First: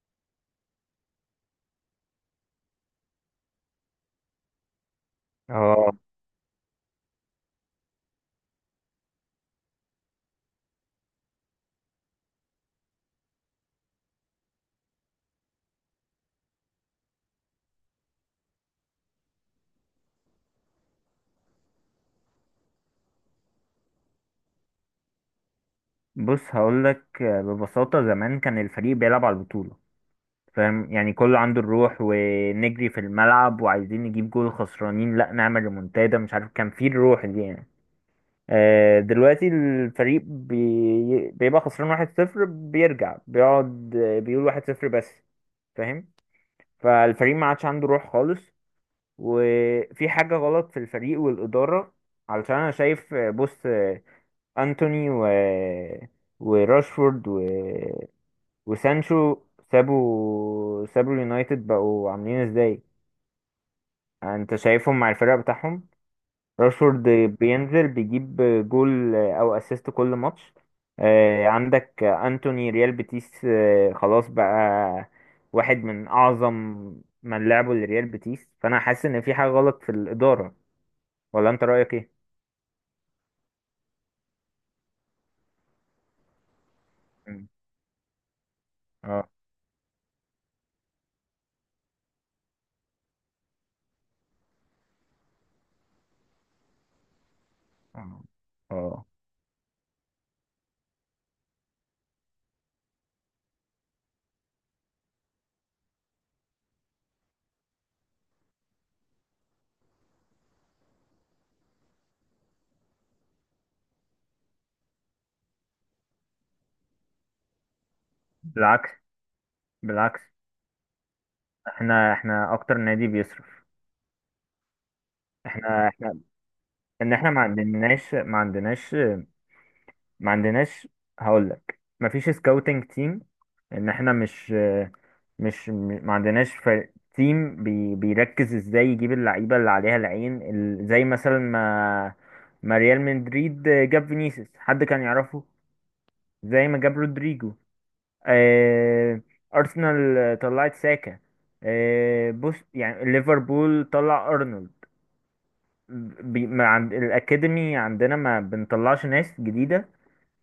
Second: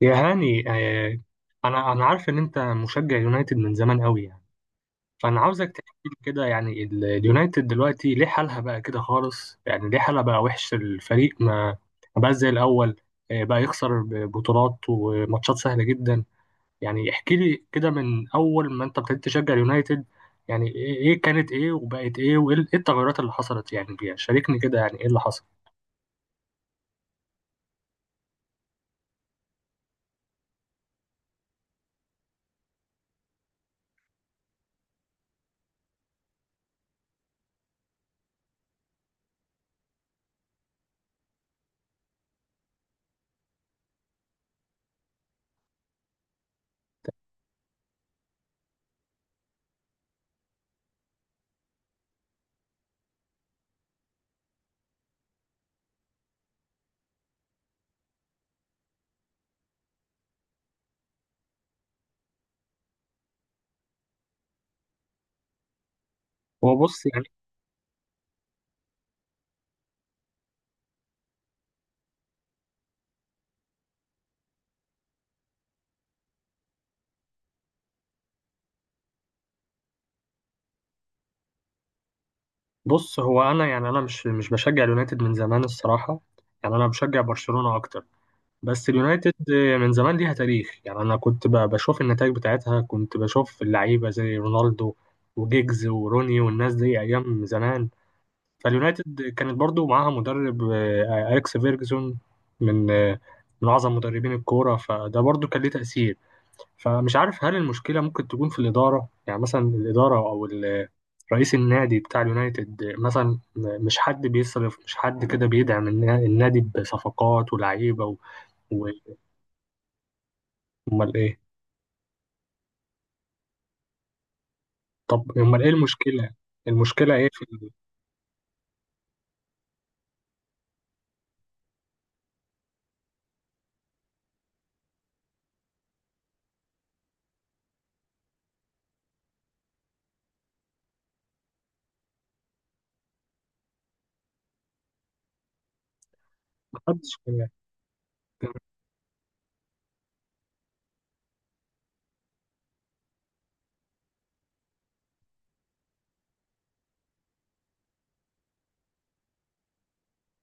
يا هاني آه، انا عارف ان انت مشجع يونايتد من زمان قوي يعني. فانا عاوزك اه. تحكي لي كده، يعني اليونايتد دلوقتي ليه حالها بقى كده خالص؟ يعني ليه حالها بقى وحش؟ الفريق ما بقاش زي الاول، آه، بقى يخسر بطولات وماتشات سهلة جدا. يعني احكي لي كده من اول ما انت ابتديت تشجع اليونايتد، يعني ايه إيه كانت وبقت ايه، وايه إيه التغيرات اللي حصلت يعني فيها؟ شاركني كده يعني ايه اللي حصل. بص هقول لك ببساطة، زمان كان الفريق بيلعب على البطولة، فاهم؟ يعني كله عنده الروح، ونجري في الملعب وعايزين نجيب جول، خسرانين لا نعمل ريمونتادا، مش عارف، كان فيه الروح دي يعني. دلوقتي الفريق بيبقى خسران واحد صفر، بيرجع بيقعد بيقول واحد صفر بس، فاهم؟ فالفريق ما عادش عنده روح خالص، وفي حاجة غلط في الفريق والإدارة، علشان أنا شايف. بص، انتوني وراشفورد وسانشو سابوا اليونايتد، بقوا عاملين ازاي؟ انت شايفهم مع الفرق بتاعهم. هو راشفورد بص. بينزل بيجيب جول او اسيست كل ماتش. عندك انتوني ريال بيتيس، خلاص بقى، واحد من اعظم من لعبوا لريال بيتيس. فانا حاسس ان في حاجة غلط في الإدارة، ولا انت رأيك ايه؟ بص، هو انا يعني انا مش بشجع اليونايتد من زمان الصراحه، يعني انا بشجع مم. برشلونه اكتر. بس اه. اليونايتد من زمان ليها تاريخ، يعني انا كنت بشوف النتائج بتاعتها، كنت بشوف اللعيبه زي رونالدو وجيجز وروني والناس دي ايام زمان. اه. آه. فاليونايتد كانت برضو معاها مدرب آه، اليكس فيرجسون، من آه، من اعظم مدربين الكوره، فده برضو كان ليه تاثير. فمش عارف هل المشكلة ممكن تكون في الإدارة؟ يعني مثلا الإدارة أو رئيس النادي بتاع اليونايتد مثلا، مش حد بيصرف، مش حد كده بيدعم النادي بصفقات ولعيبة و- بالعكس، بالعكس، أمال إيه؟ احنا اكتر نادي بيصرف. طب أمال إيه احنا المشكلة؟ ان المشكلة إيه احنا ما في عندناش ما عندناش ما عندناش هقول لك ما فيش سكاوتنج تيم، ان احنا مش ما عندناش فريق تيم بي بيركز ازاي يجيب اللعيبه اللي عليها العين زي مثلا ما ريال مدريد جاب فينيسيوس، حد كان يعرفه؟ زي ما جاب محدش كده. رودريجو. اه. ارسنال طلعت ساكا. بص، يعني ليفربول طلع ارنولد. بي... ما عند... الأكاديمي عندنا ما بنطلعش ناس جديدة،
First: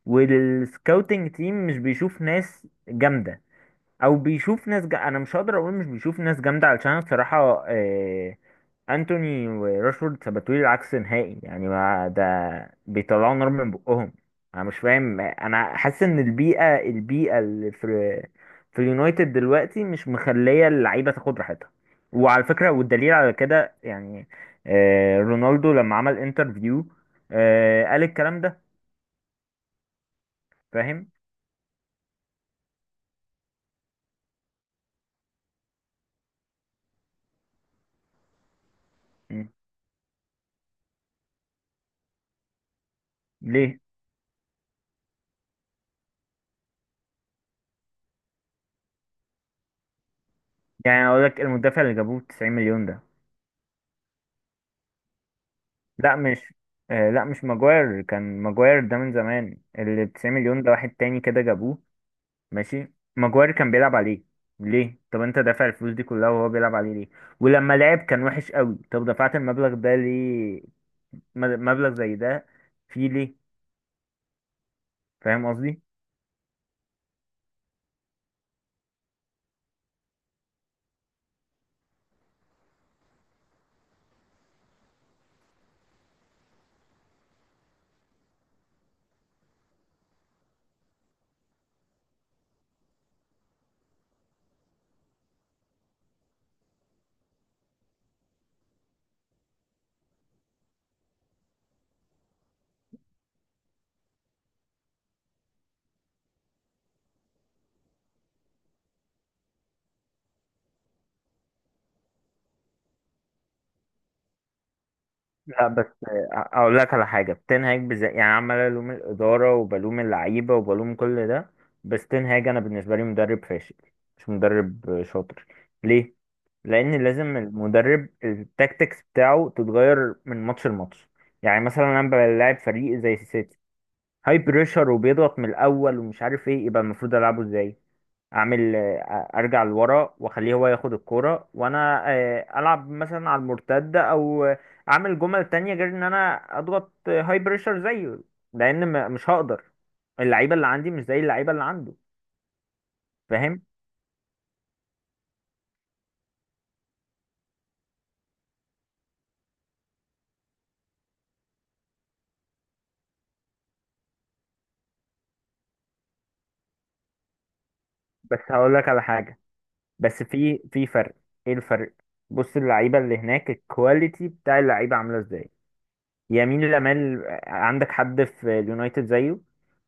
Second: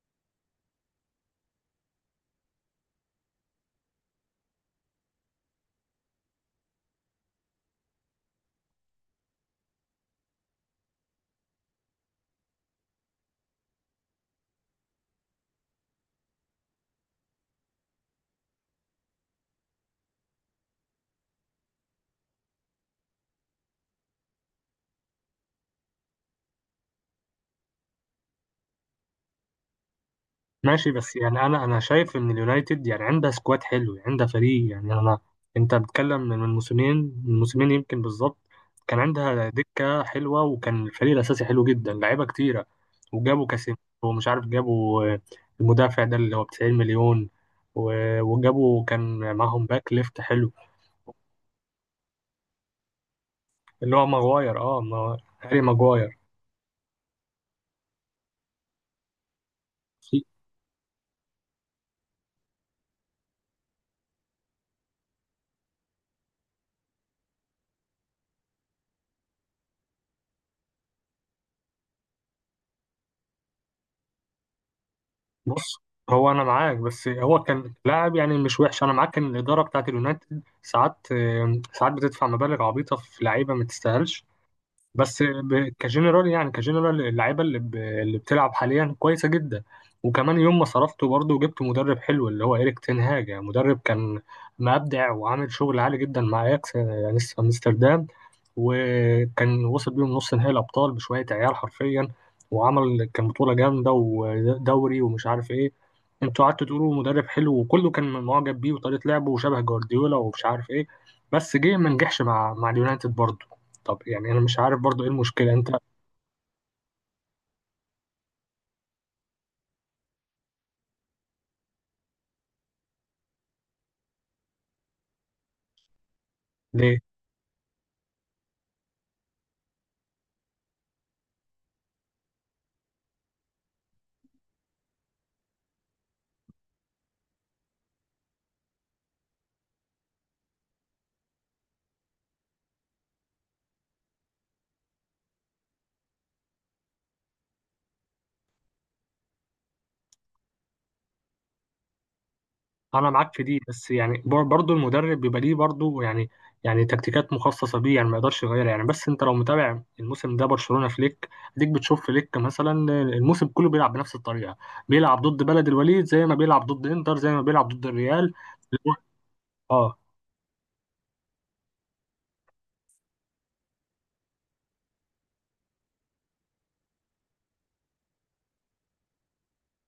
والسكاوتنج تيم مش بيشوف ناس جامدة، أو بيشوف أنا مش هقدر أقول مش بيشوف ناس جامدة، علشان بصراحة انتوني وراشفورد ثبتوا لي العكس نهائي، يعني ما ده بيطلعوا نار من بقهم. انا مش فاهم، انا حاسس ان البيئه اللي في في اليونايتد دلوقتي مش مخليه اللعيبه تاخد راحتها. وعلى فكره، والدليل على كده يعني رونالدو لما عمل انترفيو قال الكلام ده. ماشي، فاهم. بس يعني انا انا شايف ان اليونايتد يعني عندها سكواد حلو، يعني عندها فريق، يعني انا، انت بتتكلم من موسمين، من موسمين يمكن بالظبط، كان م. عندها دكة حلوة وكان الفريق الاساسي حلو جدا، لعيبة كتيرة. وجابوا كاسيميرو ليه؟ ومش عارف، جابوا آه، المدافع ده اللي هو ب 90 مليون، وجابوا، كان معاهم باك ليفت حلو، يعني اقول لك، المدافع اللي جابوه 90 مليون ده، اللي هو ماغواير، اه، هاري لا ماغواير. مش لا مش ماجواير، كان ماجواير ده من زمان، اللي 90 مليون ده واحد تاني كده جابوه. ماشي، ماجواير كان بيلعب عليه، ليه؟ طب انت دافع الفلوس دي كلها وهو بيلعب عليه ليه؟ ولما لعب كان وحش قوي، طب دفعت المبلغ ده ليه؟ مبلغ زي ده فيه ليه؟ فاهم بص، قصدي؟ هو انا معاك، بس هو كان لاعب يعني مش وحش. انا معاك ان الاداره بتاعت اليونايتد ساعات آه، ساعات بتدفع مبالغ عبيطه في لعيبه ما تستاهلش، بس كجنرال، يعني كجنرال اللعيبه اللي, اللي بتلعب حاليا كويسه جدا. وكمان يوم ما صرفته برضه، وجبت مدرب حلو اللي هو إيريك تين هاج، يعني مدرب كان مبدع وعامل شغل عالي جدا مع اياكس يعني في امستردام، وكان وصل بيهم نص نهائي الابطال بشويه عيال حرفيا، وعمل كان بطوله جامده ودوري ومش عارف ايه. انتوا قعدتوا تقولوا مدرب حلو، وكله كان معجب بيه وطريقه لعبه وشبه جوارديولا ومش عارف ايه، بس جه ما نجحش مع اليونايتد برضه. طب يعني انا مش عارف برضو ايه المشكله، لا، انت بس اقول لك على حاجه، يعني عمال الوم الاداره وبلوم اللعيبه وبلوم كل ده، بس تنهاج انا بالنسبه لي مدرب فاشل، مش مدرب شاطر. ليه؟ ليه؟ لان لازم المدرب التاكتكس بتاعه تتغير من ماتش لماتش. يعني مثلا انا بلاعب فريق زي السيتي، هاي بريشر وبيضغط من الاول ومش عارف ايه، يبقى المفروض العبه ازاي؟ اعمل ارجع لورا واخليه هو ياخد الكوره، وانا العب مثلا على المرتده، او اعمل جمل تانية غير ان انا اضغط هاي بريشر زيه، لان مش هقدر، اللعيبه اللي عندي مش زي اللعيبه اللي عنده، انا معاك في دي، فاهم؟ بس يعني برضو المدرب بيبقى ليه برضو يعني، يعني تكتيكات مخصصه بيه يعني، ما يقدرش يغيرها يعني. بس انت لو متابع الموسم ده برشلونه فليك، اديك بتشوف فليك مثلا الموسم كله بيلعب بنفس الطريقه، بيلعب ضد بلد الوليد زي ما بيلعب ضد انتر زي ما بيلعب ضد الريال. بس هقول لك على حاجه، اه. بس في فرق. ايه الفرق؟ بص، اللعيبه اللي هناك الكواليتي بتاع اللعيبه عامله ازاي؟ يمين لامال، عندك حد في اليونايتد زيه؟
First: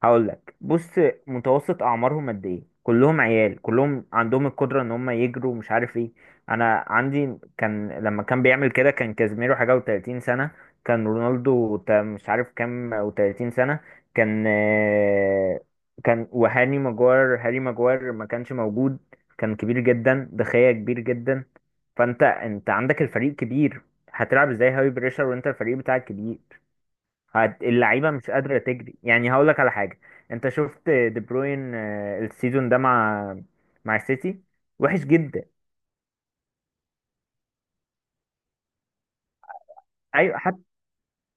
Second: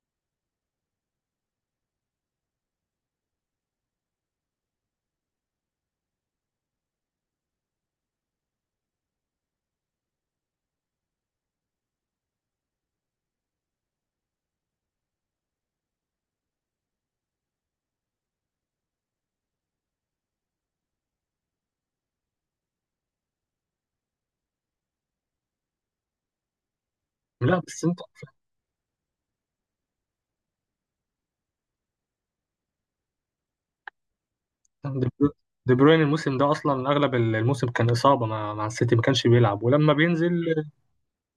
هقول لك، بص، متوسط اعمارهم قد ايه؟ كلهم عيال، كلهم عندهم القدره ان هم يجروا مش عارف ايه. انا عندي كان لما كان بيعمل كده كان كازيميرو حاجه و30 سنه، كان رونالدو مش عارف كام و30 سنه، كان كان وهاني ماجوار هاري ماجوار ما كانش موجود، كان كبير جدا، دخية كبير جدا. فانت، انت عندك الفريق كبير، هتلعب ازاي هاي بريشر وانت الفريق بتاعك كبير؟ لا بس انت، اللعيبه مش قادره تجري. يعني هقول لك على حاجه، انت شفت دي بروين السيزون ده مع السيتي وحش دي برو- جدا. دي بروين الموسم ده اصلا اغلب الموسم كان اصابه مع السيتي، ما كانش بيلعب، ولما ايوه، حتى بينزل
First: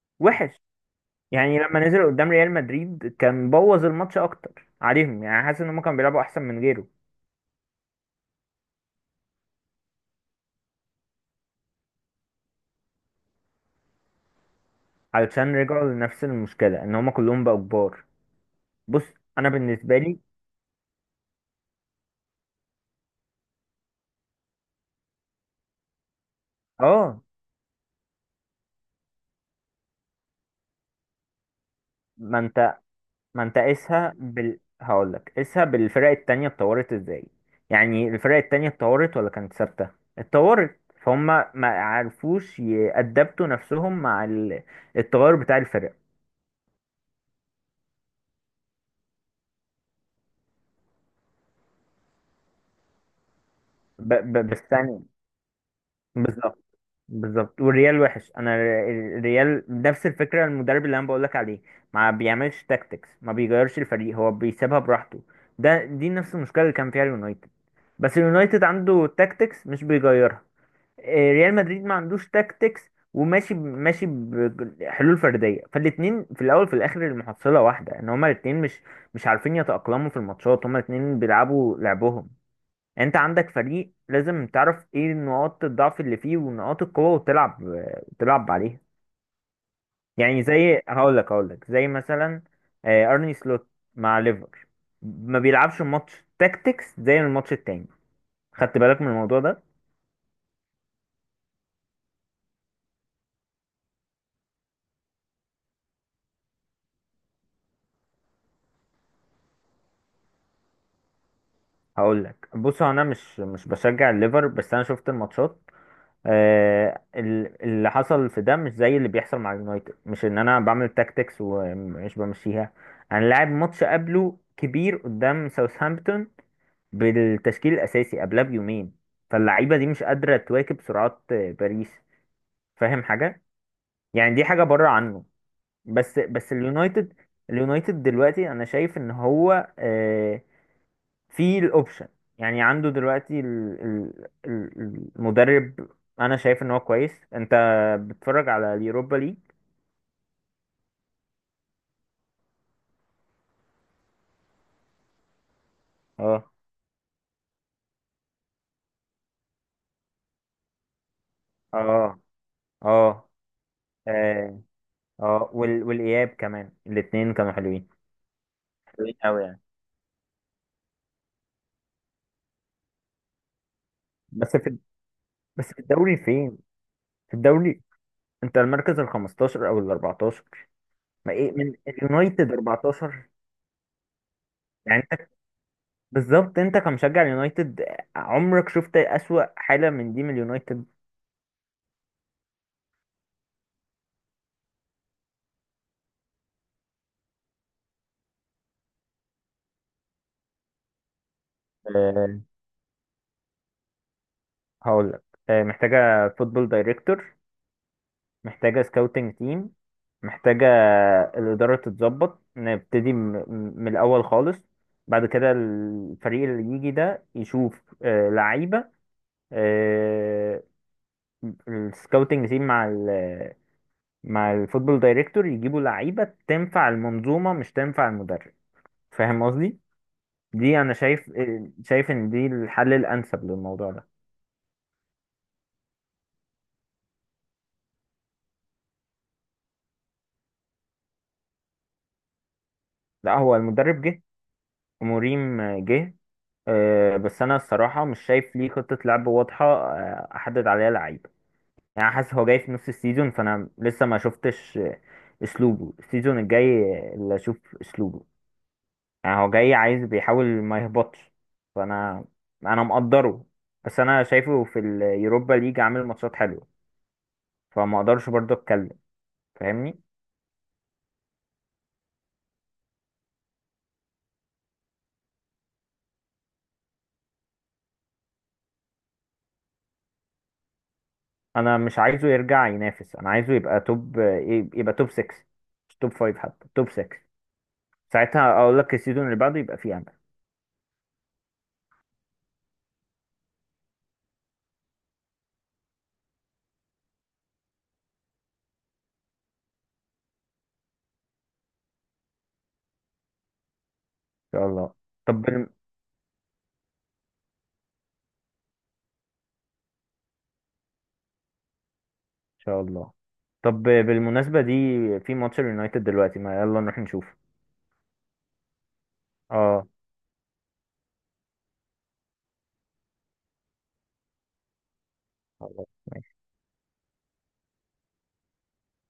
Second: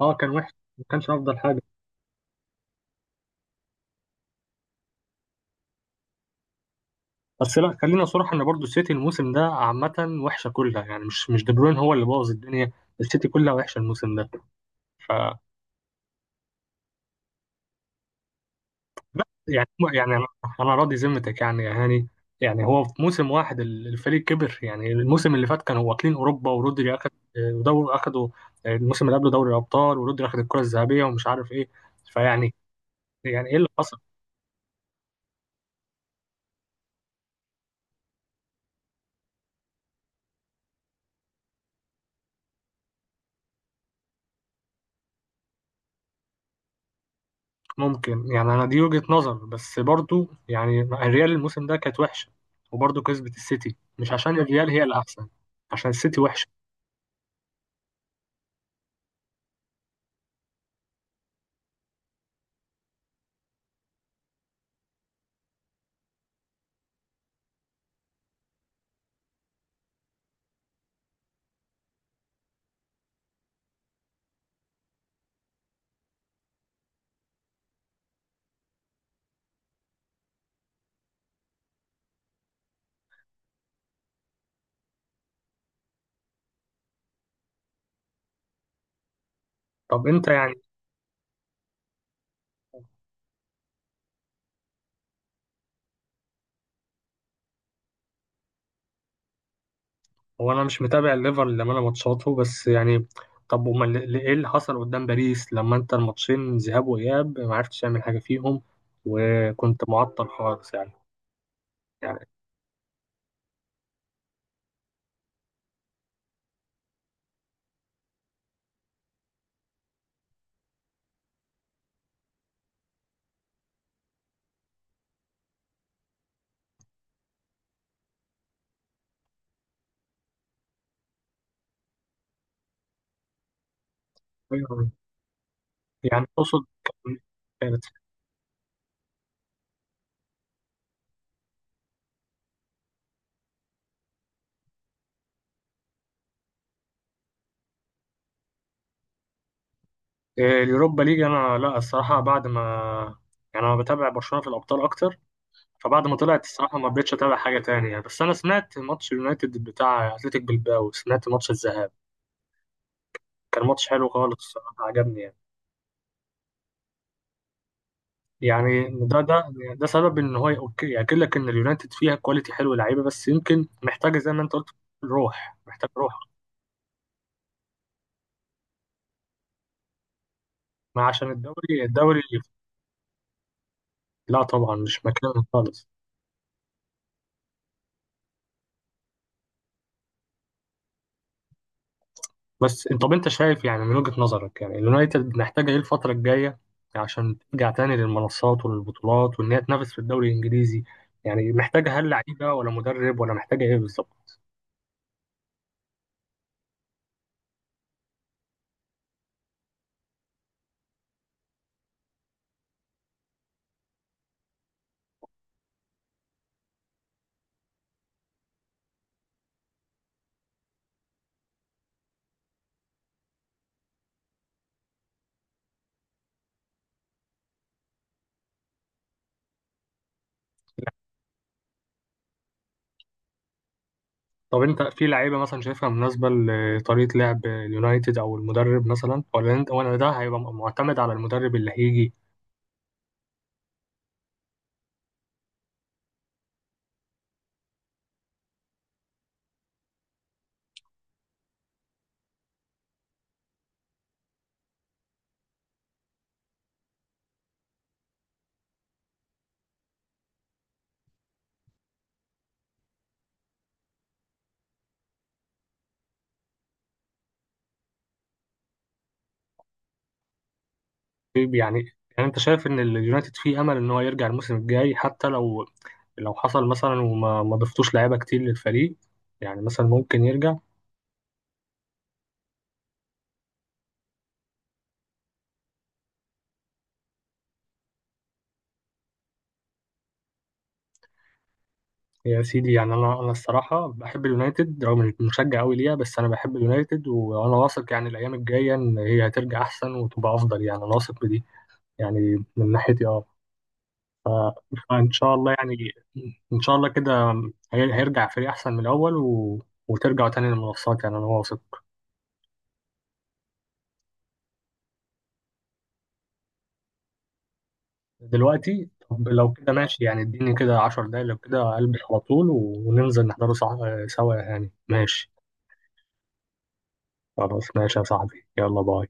اه كان وحش، وحش، ما كانش افضل يعني حاجه. لما نزل قدام ريال مدريد كان بوظ الماتش اكتر عليهم. يعني حاسس ان هم كانوا بيلعبوا احسن من غيره. بس لا، خلينا صراحة ان برضو السيتي الموسم ده عامة وحشة كلها، يعني مش دي بروين هو اللي بوظ الدنيا، السيتي كلها وحشة الموسم ده. ف، علشان رجعوا لنفس المشكله، ان هم كلهم بقوا كبار. بص، لا انا يعني، بالنسبه يعني لي... انا، أنا راضي ذمتك يعني يا هاني، يعني هو في موسم واحد الفريق كبر؟ يعني الموسم اللي فات كانوا واكلين اوروبا، ورودري اخد اه. دوري، اخدوا آه، الموسم اللي قبله دوري الابطال، ورودري اخد الكرة الذهبية ومش عارف ايه. ما فيعني، انت ما يعني ايه انت اللي حصل؟ قيسها بال، هقول لك قيسها بالفرق التانية، اتطورت ازاي؟ يعني الفرق التانية اتطورت ولا كانت ثابتة؟ اتطورت فهم، ما عرفوش يأدبتوا نفسهم مع التغير بتاع الفرق. ممكن يعني، انا دي وجهة نظر، بس برضو يعني الريال الموسم ده كانت وحشة، وبرضو كسبت السيتي مش عشان بس الريال هي ثاني، الاحسن، عشان السيتي وحشة. بالظبط، بالظبط، والريال وحش. انا الريال نفس الفكرة، المدرب اللي انا بقول لك عليه، ما بيعملش تاكتكس، ما بيغيرش الفريق، هو بيسيبها براحته. دي نفس المشكلة اللي كان فيها اليونايتد، بس اليونايتد عنده تاكتكس مش بيغيرها. ريال مدريد ما عندوش تاكتكس، وماشي ماشي بحلول فرديه، فالاتنين في الاول في الاخر المحصله واحده، ان هما الاتنين مش عارفين يتاقلموا في الماتشات، هما الاتنين بيلعبوا لعبهم. يعني انت عندك فريق، لازم تعرف ايه نقاط الضعف اللي فيه ونقاط القوه، وتلعب عليها. طب انت يعني يعني، زي هقول لك زي مثلا ارني سلوت مع ليفر، ما بيلعبش ماتش تاكتكس زي الماتش التاني، خدت بالك من الموضوع ده؟ هو انا مش متابع الليفر لما انا ماتشاته، بس يعني طب امال ايه اللي حصل قدام باريس لما انت الماتشين ذهاب واياب ما عرفتش تعمل حاجة فيهم، وكنت معطل خالص يعني؟ هقول يعني، لك، بص، هو انا مش بشجع الليفر بس انا شفت الماتشات. اللي حصل في ده مش زي اللي بيحصل مع اليونايتد، مش ان انا بعمل تاكتكس ومش بمشيها، انا لاعب ماتش قبله كبير قدام ساوثهامبتون بالتشكيل الاساسي قبلها بيومين، فاللعيبه دي مش قادره تواكب سرعات باريس، فاهم حاجه؟ يعني دي حاجه بره عنه. بس يعني بس تقصد اليونايتد، كانت، اليونايتد دلوقتي انا شايف ان هو في الاوبشن، يعني عنده دلوقتي المدرب، انا شايف ان هو كويس. انت بتتفرج على اليوروبا ليج؟ آه، اليوروبا ليج، انا لا الصراحة بعد ما، يعني انا بتابع برشلونة في الابطال اكتر، فبعد ما طلعت اه. الصراحة ما رضيتش أتابع حاجة تانية يعني، بس أنا سمعت ماتش اليونايتد بتاع أتلتيك بلباو، سمعت ماتش الذهاب، اه. اه. كان ماتش حلو خالص اه. الصراحة، عجبني يعني. اه. والاياب كمان، الاتنين كانوا حلوين، يعني حلوين ده قوي ده يعني. ده سبب إن هو أوكي، يأكد لك إن اليونايتد فيها كواليتي حلو، لعيبة، بس يمكن محتاجة زي ما أنت بس قلت، في، روح، بس في محتاج الدوري روح. فين؟ في الدوري انت المركز ال 15 او ال 14، ما عشان ما ايه من الدوري، الدوري اليونايتد 14؟ لا طبعا يعني مش انت، مكانه خالص. بالظبط، انت كمشجع اليونايتد عمرك شفت اسوأ حالة من دي من اليونايتد؟ بس انت، طب انت شايف يعني من وجهة نظرك يعني اليونايتد محتاجة ايه الفترة الجاية عشان ترجع تاني للمنصات والبطولات وان هي تنافس في الدوري الانجليزي؟ يعني محتاجة هل لعيبة ولا مدرب، ولا محتاجة ايه بالظبط؟ هقول لك، محتاجة فوتبول دايركتور، محتاجة سكاوتنج تيم، محتاجة الإدارة تتظبط، نبتدي من الأول خالص. بعد كده الفريق اللي يجي ده يشوف لعيبة، السكاوتنج تيم مع مع الفوتبول دايركتور يجيبوا لعيبة تنفع المنظومة، مش تنفع المدرب، فاهم قصدي؟ دي أنا شايف، شايف إن دي الحل الأنسب للموضوع ده. طب انت في لعيبة مثلا شايفها مناسبة لطريقة لعب اليونايتد او المدرب مثلا، ولا انت، ولا ده هيبقى معتمد على المدرب اللي هيجي؟ لا، هو المدرب جه، ومريم جه، بس انا الصراحه مش شايف ليه خطه لعب واضحه احدد عليها لعيبه، يعني حاسس هو جاي في نص السيزون، فانا لسه ما شفتش اسلوبه، السيزون الجاي اللي اشوف اسلوبه، يعني هو جاي عايز بيحاول ما يهبطش، فانا، انا مقدره، بس انا شايفه في اليوروبا ليج عامل ماتشات حلوه، فما اقدرش برضه اتكلم، فاهمني؟ طيب يعني، يعني انت شايف ان اليونايتد فيه امل ان هو يرجع الموسم الجاي، حتى لو، لو حصل مثلا وما ما ضفتوش لعيبة كتير للفريق، يعني مثلا ممكن يرجع؟ انا مش عايزه يرجع ينافس، انا عايزه يبقى توب يبقى توب 6، مش توب 5، حتى توب 6 ساعتها اقول لك السيزون اللي بعده يبقى فيه يا سيدي، يعني انا الصراحه بحب اليونايتد، رغم اني مشجع قوي ليها، بس انا بحب اليونايتد، وانا واثق يعني الايام الجايه ان هي هترجع احسن وتبقى افضل، يعني انا واثق بدي يعني من ناحيتي، اه. شاء الله. فان شاء طب الله ان يعني، ان شاء الله كده هيرجع فريق احسن من الاول، وترجع تاني للمنصات، يعني انا واثق. شاء الله. طب بالمناسبة دي، في ماتش اليونايتد دلوقتي ما، يلا نروح نشوفه. دلوقتي؟ طب لو كده اه. ماشي، يعني اديني كده 10 دقايق لو كده، البس على طول وننزل نحضره صح، سوا يعني، ماشي. خلاص. خلاص ماشي يا صاحبي، يلا باي.